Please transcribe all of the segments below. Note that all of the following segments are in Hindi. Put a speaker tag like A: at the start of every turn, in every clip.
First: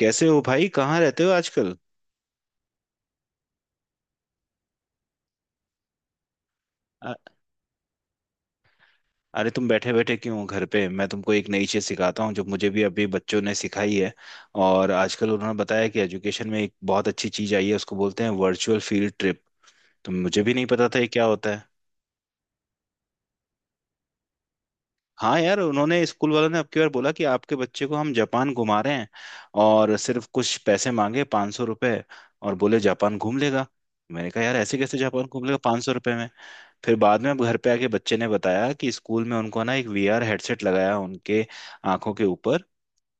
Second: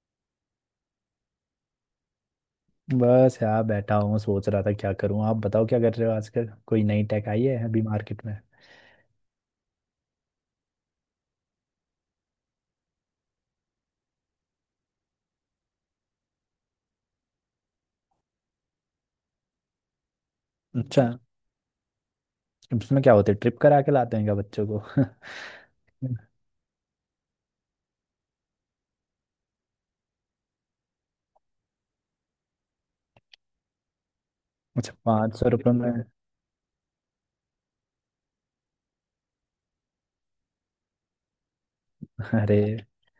A: कैसे हो भाई? कहाँ रहते हो आजकल?
B: बस यार बैठा हूँ सोच रहा था क्या करूँ। आप बताओ क्या कर रहे हो आजकल? कोई नई टेक
A: अ-
B: आई है अभी मार्केट में?
A: अरे तुम बैठे बैठे क्यों हो घर पे? मैं तुमको एक नई चीज सिखाता हूँ जो मुझे भी अभी बच्चों ने सिखाई है। और आजकल उन्होंने बताया कि एजुकेशन में एक बहुत अच्छी चीज आई है, उसको बोलते हैं वर्चुअल फील्ड ट्रिप। तो मुझे भी नहीं पता था
B: अच्छा,
A: ये क्या होता है।
B: इसमें क्या होते है ट्रिप करा के लाते हैं क्या बच्चों को?
A: हाँ यार, उन्होंने स्कूल वालों ने अब की बार बोला कि आपके बच्चे को हम जापान घुमा रहे हैं। और सिर्फ कुछ पैसे मांगे, ₹500। और बोले जापान घूम लेगा। मैंने कहा यार, ऐसे
B: अच्छा,
A: कैसे जापान
B: पाँच
A: घूम
B: सौ
A: लेगा
B: रुपये
A: पाँच
B: में?
A: सौ रुपये में? फिर बाद में अब घर पे आके बच्चे ने बताया कि स्कूल में उनको ना एक VR हेडसेट लगाया उनके आंखों के ऊपर।
B: अरे।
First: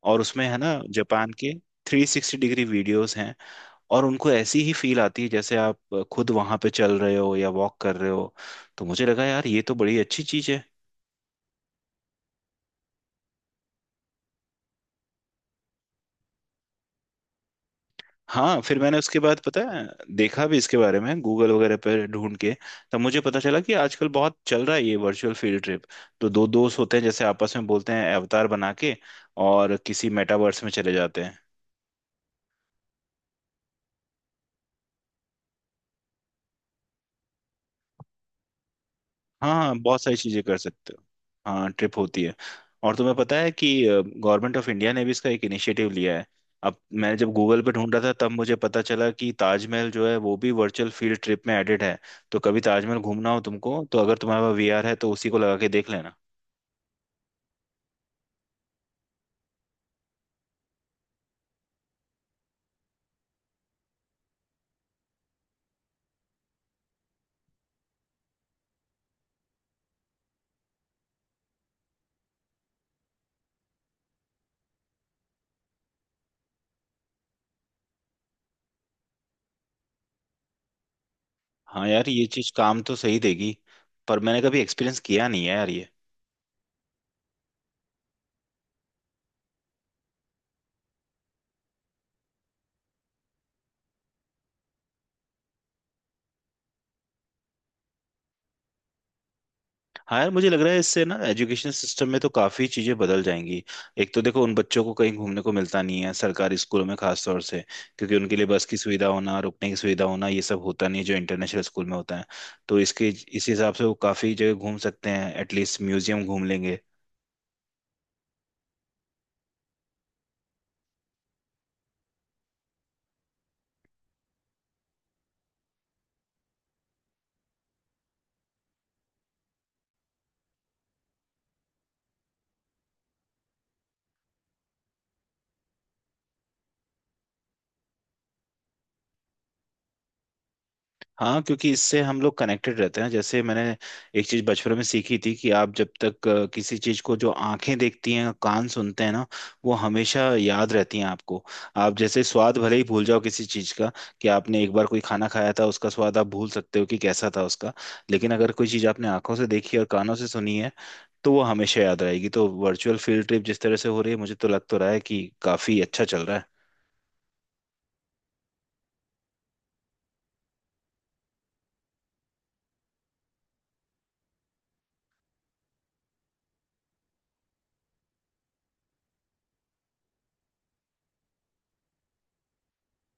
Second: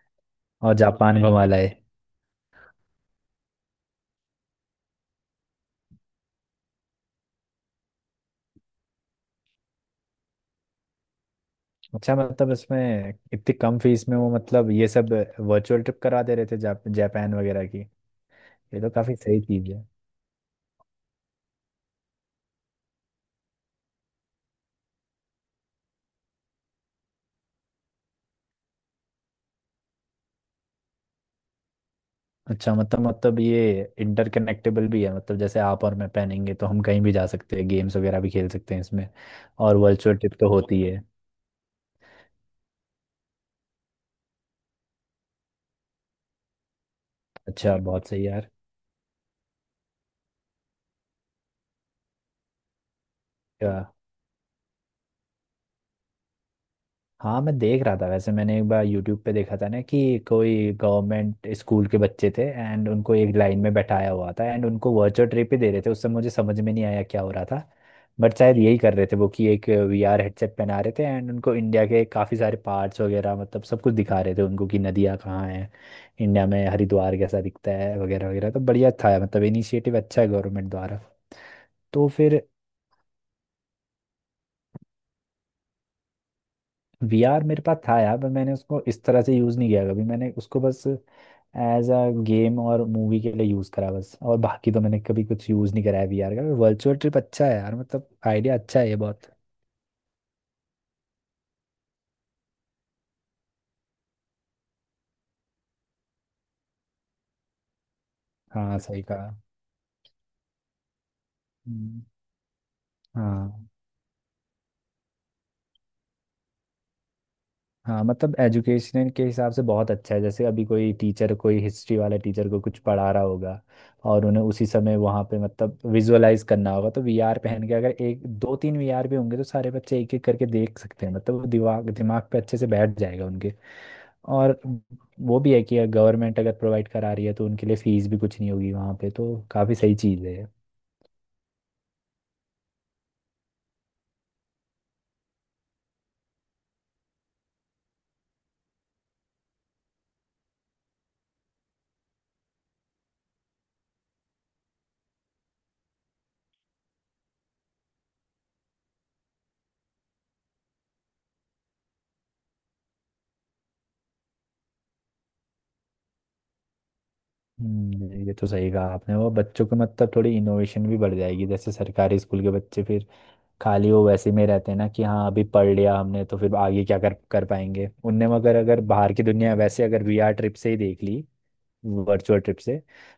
A: और उसमें है
B: और
A: ना,
B: जापान
A: जापान
B: घुमा
A: के
B: लाए?
A: 360 डिग्री वीडियोस हैं। और उनको ऐसी ही फील आती है जैसे आप खुद वहां पे चल रहे हो या वॉक कर रहे हो। तो मुझे लगा यार, ये तो बड़ी अच्छी चीज है।
B: अच्छा, मतलब इसमें इतनी कम फीस में वो मतलब ये सब वर्चुअल ट्रिप करा दे रहे थे जापान वगैरह की। ये
A: हाँ, फिर
B: तो
A: मैंने
B: काफ़ी
A: उसके बाद,
B: सही
A: पता
B: चीज़
A: है,
B: है।
A: देखा भी इसके बारे में गूगल वगैरह पर ढूंढ के। तब मुझे पता चला कि आजकल बहुत चल रहा है ये वर्चुअल फील्ड ट्रिप। तो दो दोस्त होते हैं, जैसे आपस में बोलते हैं अवतार बना के और किसी मेटावर्स में चले जाते हैं।
B: अच्छा, मतलब ये इंटरकनेक्टेबल भी है, मतलब जैसे आप और मैं पहनेंगे तो हम कहीं भी जा सकते हैं, गेम्स वगैरह भी खेल सकते हैं इसमें?
A: हाँ
B: और
A: हाँ, बहुत सारी
B: वर्चुअल ट्रिप
A: चीजें
B: तो
A: कर
B: होती
A: सकते हो।
B: है।
A: हाँ, ट्रिप होती है। और तुम्हें पता है कि गवर्नमेंट ऑफ इंडिया ने भी इसका एक इनिशिएटिव लिया है। अब मैं जब गूगल पे
B: अच्छा,
A: ढूंढ रहा
B: बहुत
A: था
B: सही
A: तब
B: यार।
A: मुझे पता चला कि ताजमहल जो है वो भी वर्चुअल फील्ड ट्रिप में एडेड है। तो कभी ताजमहल घूमना हो
B: अ,
A: तुमको, तो अगर तुम्हारे पास VR है तो उसी को लगा के देख लेना।
B: हाँ, मैं देख रहा था। वैसे मैंने एक बार यूट्यूब पे देखा था ना कि कोई गवर्नमेंट स्कूल के बच्चे थे एंड उनको एक लाइन में बैठाया हुआ था एंड उनको वर्चुअल ट्रिप ही दे रहे थे। उस समय मुझे समझ में नहीं आया क्या हो रहा था, बट शायद यही कर रहे थे वो कि एक वीआर हेडसेट पहना रहे थे एंड उनको इंडिया के काफ़ी सारे पार्ट्स वगैरह मतलब सब कुछ दिखा रहे थे उनको कि नदियाँ कहाँ हैं, इंडिया में हरिद्वार कैसा दिखता है वगैरह वगैरह। तो बढ़िया था, मतलब इनिशिएटिव अच्छा है गवर्नमेंट द्वारा।
A: हाँ यार,
B: तो
A: ये
B: फिर
A: चीज काम तो सही देगी। पर मैंने कभी एक्सपीरियंस किया नहीं है यार ये।
B: वीआर मेरे पास था यार, पर मैंने उसको इस तरह से यूज़ नहीं किया कभी। मैंने उसको बस एज अ गेम और मूवी के लिए यूज़ करा बस, और बाकी तो मैंने कभी कुछ यूज़ नहीं कराया वीआर का। वर्चुअल ट्रिप अच्छा है यार, मतलब आइडिया अच्छा है ये बहुत।
A: हाँ यार, मुझे लग रहा है इससे ना एजुकेशन सिस्टम में तो काफ़ी चीज़ें बदल जाएंगी। एक तो देखो, उन बच्चों को कहीं घूमने को मिलता नहीं है सरकारी स्कूलों में खास तौर से। क्योंकि उनके लिए बस की
B: हाँ सही
A: सुविधा
B: कहा।
A: होना, रुकने की सुविधा होना, ये सब होता नहीं है जो इंटरनेशनल स्कूल में
B: हम्म।
A: होता है। तो इसके इस
B: हाँ।
A: हिसाब से वो काफ़ी जगह घूम सकते हैं, एटलीस्ट म्यूजियम घूम लेंगे।
B: हाँ, मतलब एजुकेशन के हिसाब से बहुत अच्छा है। जैसे अभी कोई टीचर कोई हिस्ट्री वाला टीचर को कुछ पढ़ा रहा होगा, और उन्हें उसी समय वहाँ पे मतलब विजुअलाइज करना होगा तो वीआर पहन के अगर एक दो तीन वीआर भी होंगे तो सारे बच्चे एक एक करके देख सकते हैं। मतलब वो दिमाग दिमाग पे अच्छे से बैठ जाएगा उनके। और वो भी है कि गवर्नमेंट अगर प्रोवाइड करा रही है तो उनके लिए फीस भी कुछ नहीं होगी वहाँ पे, तो काफ़ी सही चीज़ है।
A: हाँ, क्योंकि इससे हम लोग कनेक्टेड रहते हैं। जैसे मैंने एक चीज बचपन में सीखी थी कि आप जब तक किसी चीज को जो आंखें देखती हैं, कान सुनते हैं ना, वो हमेशा याद रहती हैं आपको। आप जैसे स्वाद भले ही भूल जाओ किसी चीज का, कि आपने एक बार कोई खाना खाया था, उसका स्वाद आप भूल सकते हो कि कैसा था उसका। लेकिन अगर कोई चीज आपने आंखों से देखी और कानों से सुनी है, तो वो हमेशा याद रहेगी। तो वर्चुअल फील्ड ट्रिप जिस तरह से हो रही है, मुझे तो लग तो रहा है कि काफी अच्छा चल रहा है।
B: ये तो सही कहा आपने। वो बच्चों को मतलब थोड़ी इनोवेशन भी बढ़ जाएगी। जैसे सरकारी स्कूल के बच्चे फिर खाली वो वैसे में रहते हैं ना कि हाँ अभी पढ़ लिया हमने तो फिर आगे क्या कर कर पाएंगे उनने, मगर अगर बाहर की दुनिया वैसे अगर वीआर ट्रिप से ही देख ली, वर्चुअल ट्रिप से,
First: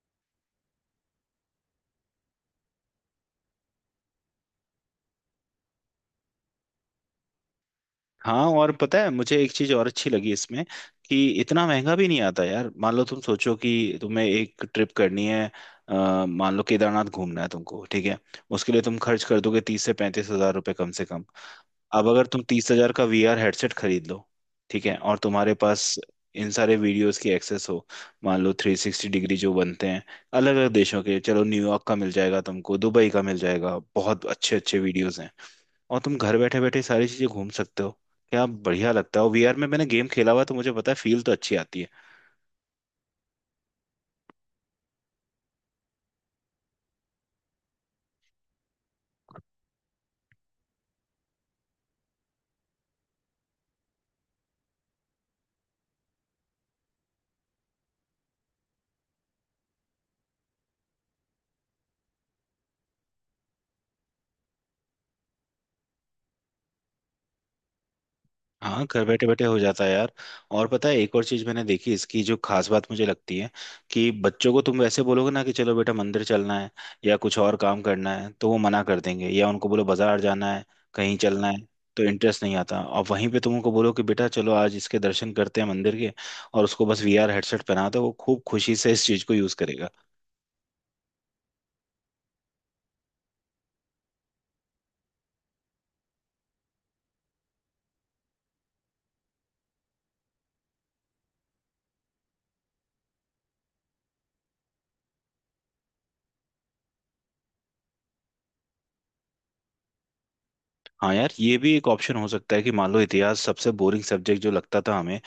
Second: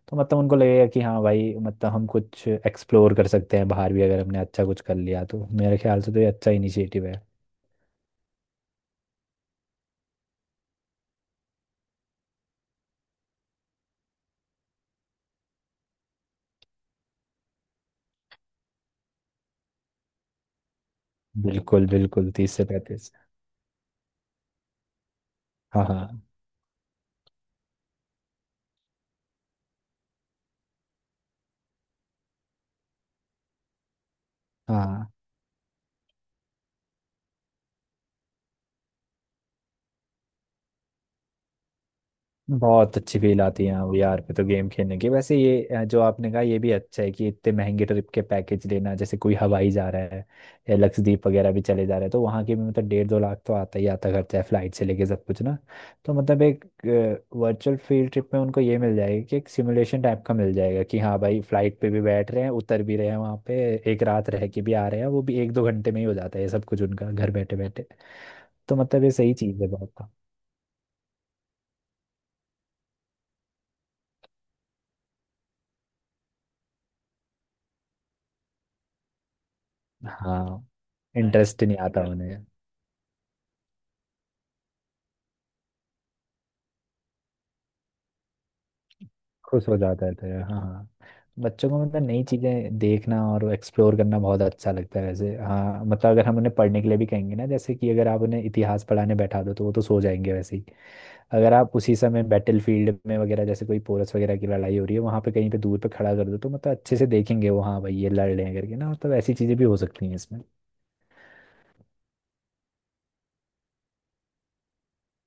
B: तो मतलब उनको लगेगा कि हाँ भाई मतलब हम कुछ एक्सप्लोर कर सकते हैं बाहर भी। अगर हमने अच्छा कुछ कर लिया तो मेरे ख्याल से तो ये अच्छा इनिशिएटिव है।
A: हाँ, और पता है मुझे एक चीज और अच्छी लगी इसमें, कि इतना महंगा भी नहीं आता यार। मान लो तुम सोचो कि तुम्हें एक ट्रिप करनी है। मान लो केदारनाथ घूमना है तुमको, ठीक है? उसके लिए तुम खर्च कर दोगे 30 से 35 हज़ार रुपये कम से कम।
B: बिल्कुल
A: अब अगर
B: बिल्कुल,
A: तुम
B: तीस से
A: 30 हज़ार का
B: पैंतीस
A: VR हेडसेट खरीद लो, ठीक है, और तुम्हारे
B: हाँ
A: पास
B: हाँ।
A: इन सारे वीडियोस की एक्सेस हो। मान लो 360 डिग्री जो बनते हैं अलग अलग देशों के, चलो न्यूयॉर्क का मिल जाएगा तुमको, दुबई का मिल जाएगा, बहुत अच्छे अच्छे
B: हाँ,
A: वीडियोस हैं। और तुम घर बैठे बैठे सारी चीजें घूम सकते हो। क्या बढ़िया लगता है। और VR में मैंने गेम खेला हुआ है, तो मुझे पता है फील तो अच्छी आती है।
B: बहुत अच्छी फील आती है हाँ। वीआर पे तो गेम खेलने की। वैसे ये जो आपने कहा ये भी अच्छा है कि इतने महंगे ट्रिप के पैकेज लेना, जैसे कोई हवाई जा रहा है या लक्षद्वीप वगैरह भी चले जा रहे हैं तो वहाँ के भी मतलब डेढ़ दो लाख तो आता ही आता खर्चा है, फ्लाइट से लेके सब कुछ ना। तो मतलब एक वर्चुअल फील्ड ट्रिप में उनको ये मिल जाएगा कि एक सिमुलेशन टाइप का मिल जाएगा कि हाँ भाई फ्लाइट पे भी बैठ रहे हैं उतर भी रहे हैं वहाँ पे, एक रात रह के भी आ रहे हैं, वो भी एक दो घंटे में ही हो जाता है ये सब कुछ उनका, घर बैठे बैठे। तो
A: हाँ, घर
B: मतलब ये
A: बैठे
B: सही
A: बैठे हो
B: चीज़ है
A: जाता है
B: बहुत।
A: यार। और पता है, एक और चीज मैंने देखी इसकी जो खास बात मुझे लगती है, कि बच्चों को तुम वैसे बोलोगे ना कि चलो बेटा मंदिर चलना है या कुछ और काम करना है, तो वो मना कर देंगे। या उनको बोलो बाजार
B: हाँ।
A: जाना है, कहीं
B: अरे,
A: चलना है,
B: इंटरेस्ट नहीं आता
A: तो इंटरेस्ट
B: उन्हें।
A: नहीं आता। और वहीं पे तुम उनको बोलो कि बेटा चलो आज इसके दर्शन करते हैं मंदिर के, और उसको बस वीआर हेडसेट पहना दो, वो खूब खुशी से इस चीज को यूज
B: खुश हो
A: करेगा।
B: जाते थे हाँ हाँ। बच्चों को मतलब नई चीज़ें देखना और एक्सप्लोर करना बहुत अच्छा लगता है वैसे। हाँ, मतलब अगर हम उन्हें पढ़ने के लिए भी कहेंगे ना, जैसे कि अगर आप उन्हें इतिहास पढ़ाने बैठा दो तो वो तो सो जाएंगे वैसे ही। अगर आप उसी समय बैटल फील्ड में वगैरह जैसे कोई पोरस वगैरह की लड़ाई हो रही है वहाँ पे कहीं पे दूर पे खड़ा कर दो तो मतलब अच्छे से देखेंगे वो, हाँ भाई ये लड़ रहे हैं करके ना। मतलब ऐसी चीज़ें भी हो सकती हैं इसमें।
A: हाँ यार, ये भी एक ऑप्शन हो सकता है कि मान लो इतिहास सबसे बोरिंग सब्जेक्ट जो लगता था हमें,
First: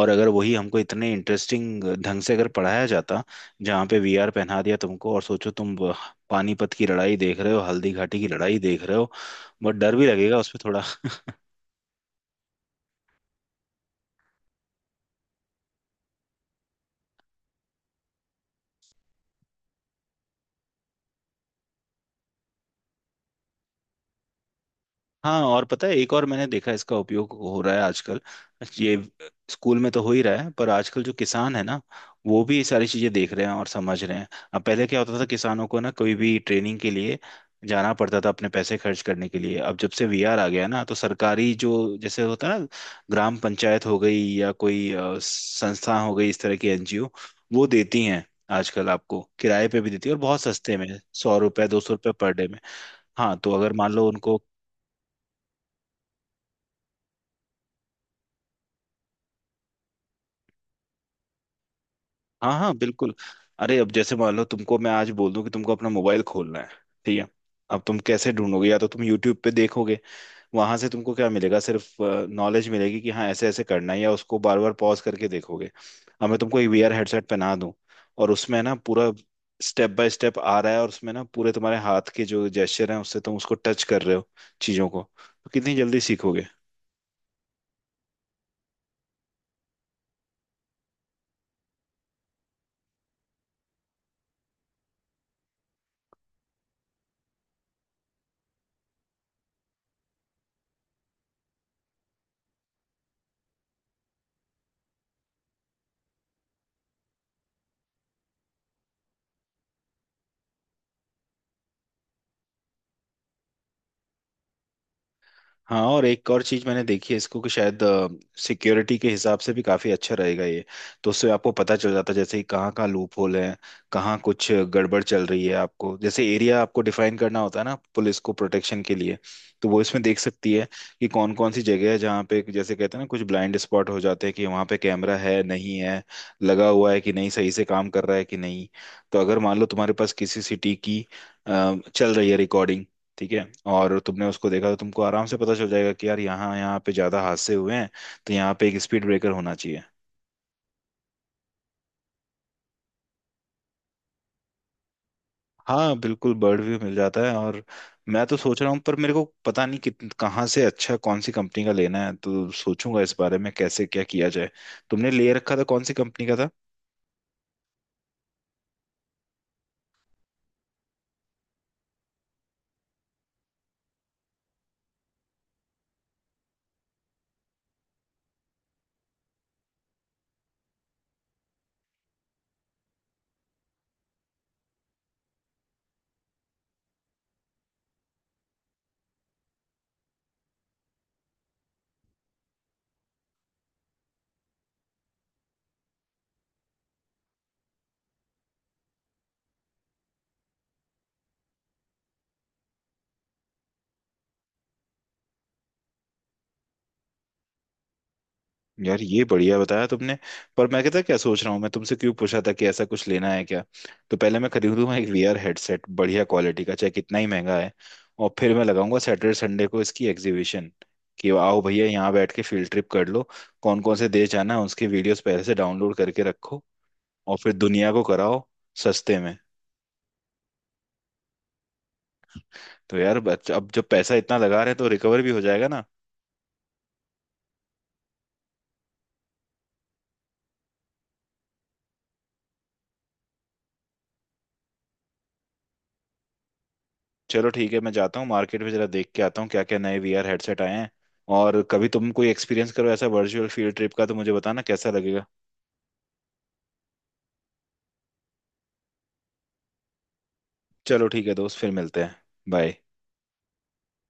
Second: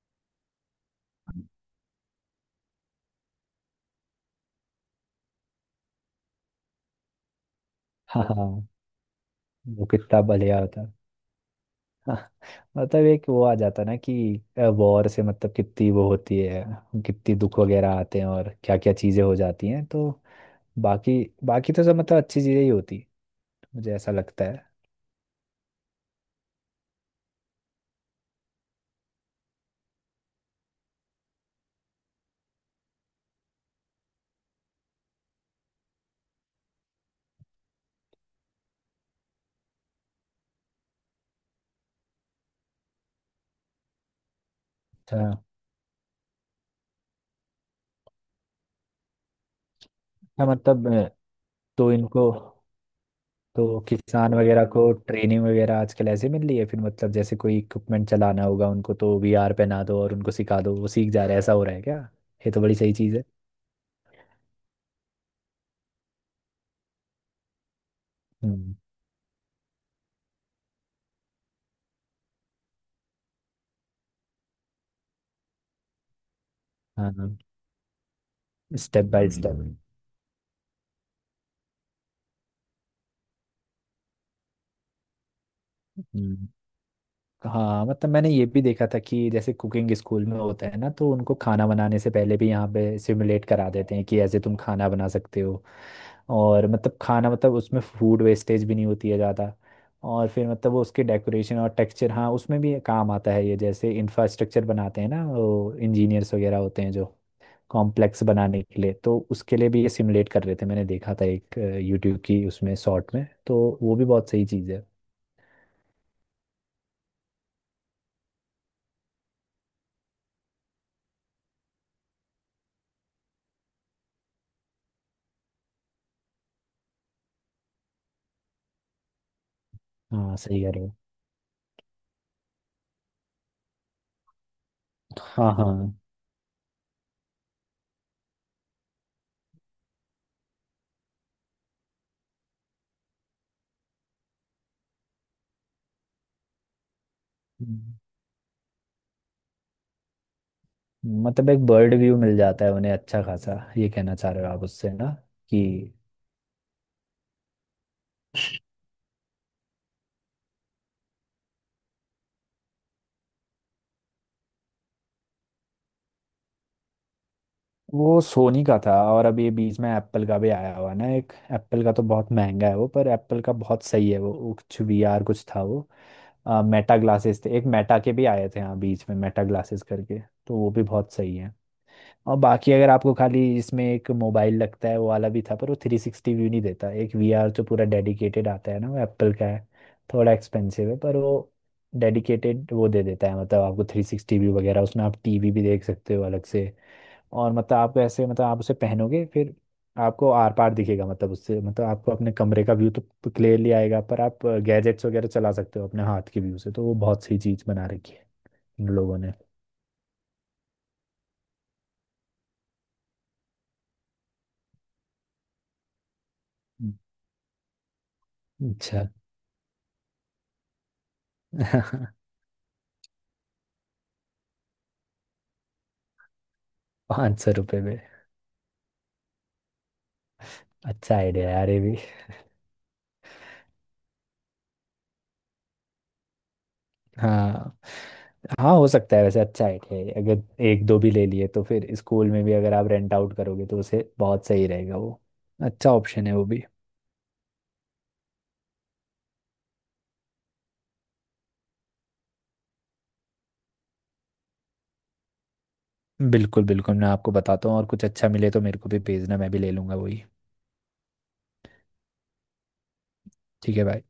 A: और अगर वही हमको इतने इंटरेस्टिंग ढंग से अगर पढ़ाया जाता, जहाँ पे VR पहना दिया तुमको और सोचो तुम पानीपत की लड़ाई देख रहे हो, हल्दी घाटी
B: हाँ
A: की लड़ाई
B: हाँ,
A: देख रहे हो। बहुत
B: वो
A: डर भी
B: कितना
A: लगेगा
B: बढ़िया
A: उसमें थोड़ा।
B: होता। हाँ, मतलब एक वो आ जाता है ना कि वॉर से मतलब कितनी वो होती है, कितनी दुख वगैरह आते हैं और क्या क्या चीजें हो जाती हैं। तो बाकी बाकी तो सब मतलब अच्छी चीजें ही होती हैं, मुझे ऐसा लगता है।
A: हाँ, और पता है, एक और मैंने देखा इसका उपयोग हो रहा है आजकल। ये स्कूल में तो हो ही रहा है, पर आजकल जो किसान है ना, वो भी ये सारी चीजें देख रहे हैं और समझ रहे हैं। अब पहले क्या होता था, किसानों को ना कोई भी ट्रेनिंग के लिए जाना पड़ता था अपने पैसे खर्च करने के लिए। अब जब से VR आ गया ना, तो सरकारी जो जैसे होता है ना, ग्राम पंचायत हो गई, या कोई
B: अच्छा।
A: संस्था हो गई इस तरह की, NGO, वो देती हैं। आजकल आपको किराए पे भी देती है और बहुत
B: अच्छा,
A: सस्ते में,
B: मतलब
A: 100 रुपए दो
B: तो
A: सौ रुपये
B: इनको,
A: पर डे में। हाँ, तो अगर
B: तो
A: मान लो
B: किसान
A: उनको।
B: वगैरह को ट्रेनिंग वगैरह आजकल ऐसे मिल रही है फिर? मतलब जैसे कोई इक्विपमेंट चलाना होगा उनको तो वीआर पहना दो और उनको सिखा दो वो सीख जा रहे हैं, ऐसा हो रहा है क्या? ये
A: हाँ
B: तो
A: हाँ,
B: बड़ी सही
A: बिल्कुल।
B: चीज है।
A: अरे अब जैसे मान लो तुमको मैं आज बोल दूं कि तुमको अपना मोबाइल खोलना है, ठीक है। अब तुम कैसे ढूंढोगे?
B: हम्म।
A: या तो तुम यूट्यूब पे देखोगे। वहां से तुमको क्या मिलेगा? सिर्फ नॉलेज मिलेगी कि हाँ ऐसे ऐसे करना है, या उसको बार बार पॉज करके देखोगे। अब मैं तुमको एक VR
B: हाँ
A: हेडसेट
B: हाँ,
A: पहना दूं, और उसमें ना
B: स्टेप
A: पूरा
B: by step.
A: Step by step आ रहा है, और उसमें ना पूरे तुम्हारे हाथ के जो जेस्चर हैं, उससे तुम उसको टच कर रहे हो चीजों को, तो कितनी जल्दी सीखोगे।
B: हाँ, मतलब मैंने ये भी देखा था कि जैसे कुकिंग स्कूल में होता है ना तो उनको खाना बनाने से पहले भी यहाँ पे सिमुलेट करा देते हैं कि ऐसे तुम खाना बना सकते हो, और मतलब खाना मतलब उसमें फूड वेस्टेज भी नहीं होती है ज़्यादा। और फिर मतलब वो उसके डेकोरेशन और टेक्सचर, हाँ उसमें भी काम आता है ये। जैसे इंफ्रास्ट्रक्चर बनाते हैं ना वो इंजीनियर्स वगैरह होते हैं जो कॉम्प्लेक्स बनाने के लिए, तो उसके लिए भी ये सिमुलेट कर रहे थे। मैंने देखा था एक यूट्यूब की उसमें शॉर्ट में, तो वो भी बहुत सही चीज़ है।
A: हाँ, और एक और चीज मैंने देखी है इसको, कि शायद सिक्योरिटी के हिसाब से भी काफी अच्छा रहेगा ये। तो उससे आपको पता चल जाता है, जैसे कि कहाँ कहाँ लूप होल है, कहाँ कुछ गड़बड़ चल रही है आपको। जैसे एरिया आपको डिफाइन करना होता है ना पुलिस को प्रोटेक्शन के लिए, तो वो इसमें देख
B: हाँ
A: सकती
B: सही
A: है
B: कह रहे हो।
A: कि कौन कौन सी जगह है जहाँ पे, जैसे कहते हैं ना, कुछ ब्लाइंड स्पॉट हो जाते हैं, कि वहाँ पे कैमरा है
B: हाँ
A: नहीं
B: हाँ।
A: है, लगा हुआ है कि नहीं, सही से काम कर रहा है कि नहीं। तो अगर मान लो तुम्हारे पास किसी सिटी की चल रही है रिकॉर्डिंग, ठीक है, और तुमने उसको देखा, तो तुमको आराम से पता चल जाएगा कि यार यहाँ यहाँ पे ज्यादा हादसे हुए हैं,
B: हम्म,
A: तो यहाँ पे एक स्पीड ब्रेकर होना चाहिए।
B: मतलब एक बर्ड व्यू मिल जाता है उन्हें अच्छा खासा, ये कहना चाह रहे हो आप उससे ना? कि
A: हाँ बिल्कुल, बर्ड व्यू मिल जाता है। और मैं तो सोच रहा हूँ, पर मेरे को पता नहीं कि कहाँ से अच्छा, कौन सी कंपनी का लेना है, तो सोचूंगा इस बारे में कैसे क्या किया जाए। तुमने ले रखा था, कौन सी कंपनी का था?
B: वो सोनी का था। और अब ये बीच में एप्पल का भी आया हुआ ना, एक एप्पल का तो बहुत महंगा है वो, पर एप्पल का बहुत सही है वो कुछ वीआर कुछ था वो, मेटा ग्लासेस थे एक। मेटा के भी आए थे हाँ बीच में, मेटा ग्लासेस करके, तो वो भी बहुत सही है। और बाकी अगर आपको खाली इसमें एक मोबाइल लगता है वो वाला भी था, पर वो 360 व्यू नहीं देता। एक वीआर जो पूरा डेडिकेटेड आता है ना वो एप्पल का है, थोड़ा एक्सपेंसिव है पर वो डेडिकेटेड वो दे देता है। मतलब आपको 360 व्यू वगैरह उसमें, आप टीवी भी देख सकते हो अलग से। और मतलब आप ऐसे मतलब आप उसे पहनोगे फिर आपको आर पार दिखेगा, मतलब उससे मतलब आपको अपने कमरे का व्यू तो क्लियरली आएगा पर आप गैजेट्स वगैरह चला सकते हो अपने हाथ के व्यू से। तो वो बहुत सही चीज़ बना रखी है इन
A: यार,
B: लोगों
A: ये
B: ने।
A: बढ़िया बताया तुमने। पर मैं कहता क्या सोच रहा हूँ, मैं तुमसे क्यों पूछा था कि ऐसा कुछ लेना है क्या। तो पहले मैं खरीदूंगा एक VR हेडसेट बढ़िया क्वालिटी का, चाहे कितना ही महंगा है। और फिर मैं लगाऊंगा
B: अच्छा।
A: सैटरडे संडे को इसकी एग्जीबिशन, कि आओ भैया यहाँ बैठ के फील्ड ट्रिप कर लो। कौन कौन से देश जाना है, उसके वीडियोस पहले से डाउनलोड करके रखो, और
B: पाँच सौ
A: फिर
B: रुपये
A: दुनिया
B: में।
A: को कराओ सस्ते में।
B: अच्छा आइडिया यार ये भी।
A: तो यार अब जब पैसा इतना लगा रहे हैं तो रिकवर भी हो जाएगा ना।
B: हाँ। हाँ हो सकता है वैसे, अच्छा आइडिया है। अगर एक दो भी ले लिए तो फिर स्कूल में भी अगर आप रेंट आउट करोगे तो उसे बहुत सही रहेगा वो। अच्छा ऑप्शन है वो भी।
A: चलो ठीक है, मैं जाता हूँ मार्केट में जरा देख के आता हूँ क्या क्या नए VR हेडसेट आए हैं। और कभी तुम कोई एक्सपीरियंस करो ऐसा वर्चुअल फील्ड ट्रिप का, तो मुझे बताना कैसा लगेगा।
B: बिल्कुल बिल्कुल, मैं आपको बताता हूँ। और कुछ अच्छा मिले तो मेरे को भी भेजना, मैं भी ले लूंगा वही।
A: चलो ठीक है दोस्त, फिर मिलते हैं। बाय।
B: ठीक है भाई।